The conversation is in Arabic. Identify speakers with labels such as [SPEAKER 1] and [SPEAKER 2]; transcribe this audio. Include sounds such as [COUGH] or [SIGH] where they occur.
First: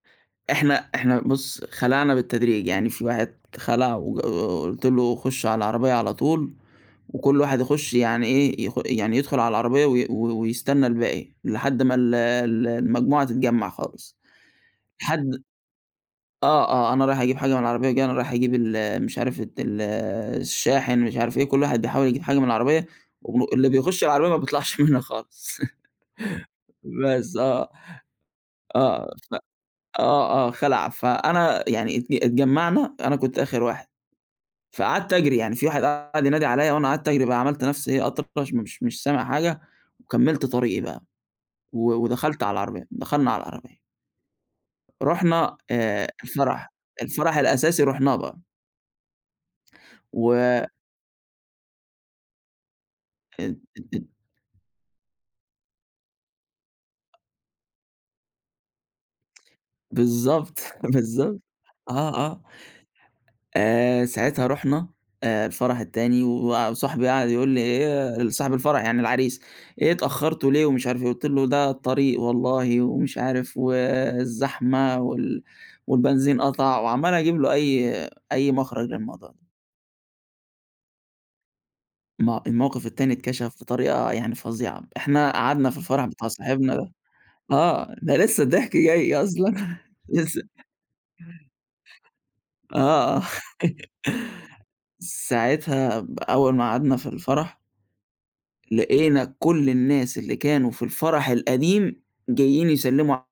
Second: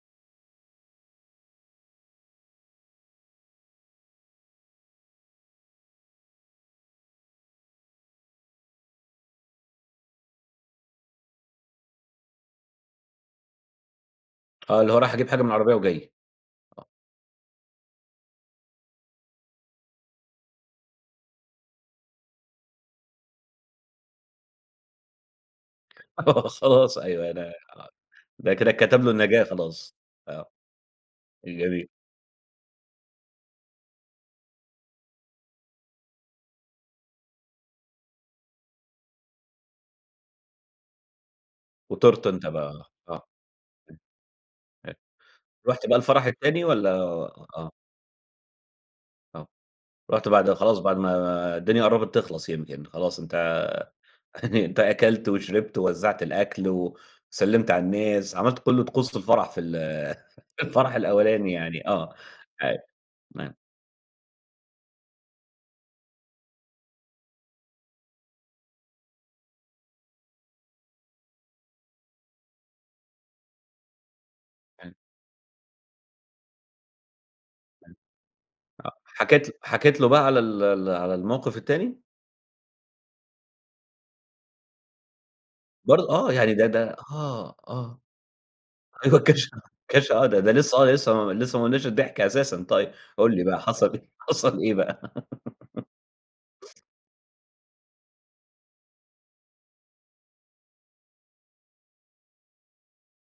[SPEAKER 1] إحنا إحنا بُص خلعنا بالتدريج يعني في واحد خلع وج قُ قُ قُلت له: "خُش على العربية على طُول، وكُلّ واحد يخش يعني إيه، يخ يعني يدخُل على العربية وي و ويستنى الباقي لحد ما ال ال المجموعة تتجمع خالص".
[SPEAKER 2] آه اللي هو رايح أجيب حاجة
[SPEAKER 1] لحد
[SPEAKER 2] من العربية وجاي.
[SPEAKER 1] آه،
[SPEAKER 2] آه.
[SPEAKER 1] آه أنا رايح أجيب حاجة من العربية وجاي أنا رايح أجيب ال مش عارف ت ال الشاحن مش عارف إيه، كُلّ واحد بيحاول يجيب حاجة من العربية، واللي بيخش على العربية ما بيطلَعش منها خالص.
[SPEAKER 2] آه
[SPEAKER 1] [LAUGHS]
[SPEAKER 2] خلاص أيوه
[SPEAKER 1] بس
[SPEAKER 2] أنا آه.
[SPEAKER 1] آه،
[SPEAKER 2] ده كده اتكتب له
[SPEAKER 1] آه، ف
[SPEAKER 2] النجاة خلاص.
[SPEAKER 1] آه، آه
[SPEAKER 2] آه،
[SPEAKER 1] خَلع. فأنا
[SPEAKER 2] جميل.
[SPEAKER 1] يعني ات اتجمّعنا، أنا كنت آخر واحد. فقعدت أجري يعني في واحد قعد ينادي عليّا وأنا قعدت أجري بقى، عملت نَفْسي إيه أطرش مش مش سامع حاجة، وكملت طريقي بقى. و
[SPEAKER 2] وطيرت
[SPEAKER 1] ودخَلت
[SPEAKER 2] أنت
[SPEAKER 1] على العربية،
[SPEAKER 2] بقى آه.
[SPEAKER 1] دخَلنا على العربية.
[SPEAKER 2] إمم،
[SPEAKER 1] رُحنا
[SPEAKER 2] رُحت بقى
[SPEAKER 1] آآ
[SPEAKER 2] الفرح التاني
[SPEAKER 1] الفرح،
[SPEAKER 2] والّا
[SPEAKER 1] الفرح
[SPEAKER 2] آه.
[SPEAKER 1] الأساسي رُحناه بقى.
[SPEAKER 2] آه. رُحت بعد
[SPEAKER 1] و
[SPEAKER 2] خلاص بعد ما الدنيا قرّبت تخلص يمكِن خلاص
[SPEAKER 1] أ
[SPEAKER 2] أنت
[SPEAKER 1] أ أ
[SPEAKER 2] يعني أنت أكلت وشربت ووزعت الأكل وسلِّمت على الناس، عملت كُلّ طقوس في الفرح في ال [CHUCKLES]
[SPEAKER 1] بالضبط،
[SPEAKER 2] في الفرح
[SPEAKER 1] بالضبط.
[SPEAKER 2] الأولاني يعني آه،
[SPEAKER 1] آه، آه.
[SPEAKER 2] تمام.
[SPEAKER 1] آآ ساعتها رُحنا الفرح التاني و وصاحبي قعد يقول لي: "إيه"، صاحب الفرح يعني العريس، "إيه اتأخرتوا ليه" ومش عارف إيه، قُلت له: "ده الطريق والله"، ومش عارف "و الزحمة وال والبنزين قَطع"، وعمّال أجيب له أي أي مخرج
[SPEAKER 2] آه
[SPEAKER 1] للموضوع ده.
[SPEAKER 2] حكيت حكيت له بقى على ال ال على الموقف التاني؟
[SPEAKER 1] ما هو الموقف التاني اتكشف بطريقة يعني فظيعة. إحنا قعدنا في
[SPEAKER 2] برض
[SPEAKER 1] الفرح بتاع
[SPEAKER 2] آه يعني ده
[SPEAKER 1] صاحبنا ده.
[SPEAKER 2] ده آه،
[SPEAKER 1] آه،
[SPEAKER 2] آه.
[SPEAKER 1] ده لسه الضحك جاي
[SPEAKER 2] أيوه اتكش
[SPEAKER 1] أصلًا،
[SPEAKER 2] اتكش آه ده
[SPEAKER 1] لسه.
[SPEAKER 2] ده لسه آه، لسه ما لسه ما قلناش الضحك أساسًا. طيب
[SPEAKER 1] آه.
[SPEAKER 2] قُل لي بقى
[SPEAKER 1] [LAUGHS]
[SPEAKER 2] حصل إيه حصل إيه بقى؟ [LAUGHS]
[SPEAKER 1] ساعتها ب أول ما قعدنا في الفرح لقينا كُلّ الناس اللي كانوا في الفرح القديم جايين يسلّموا ع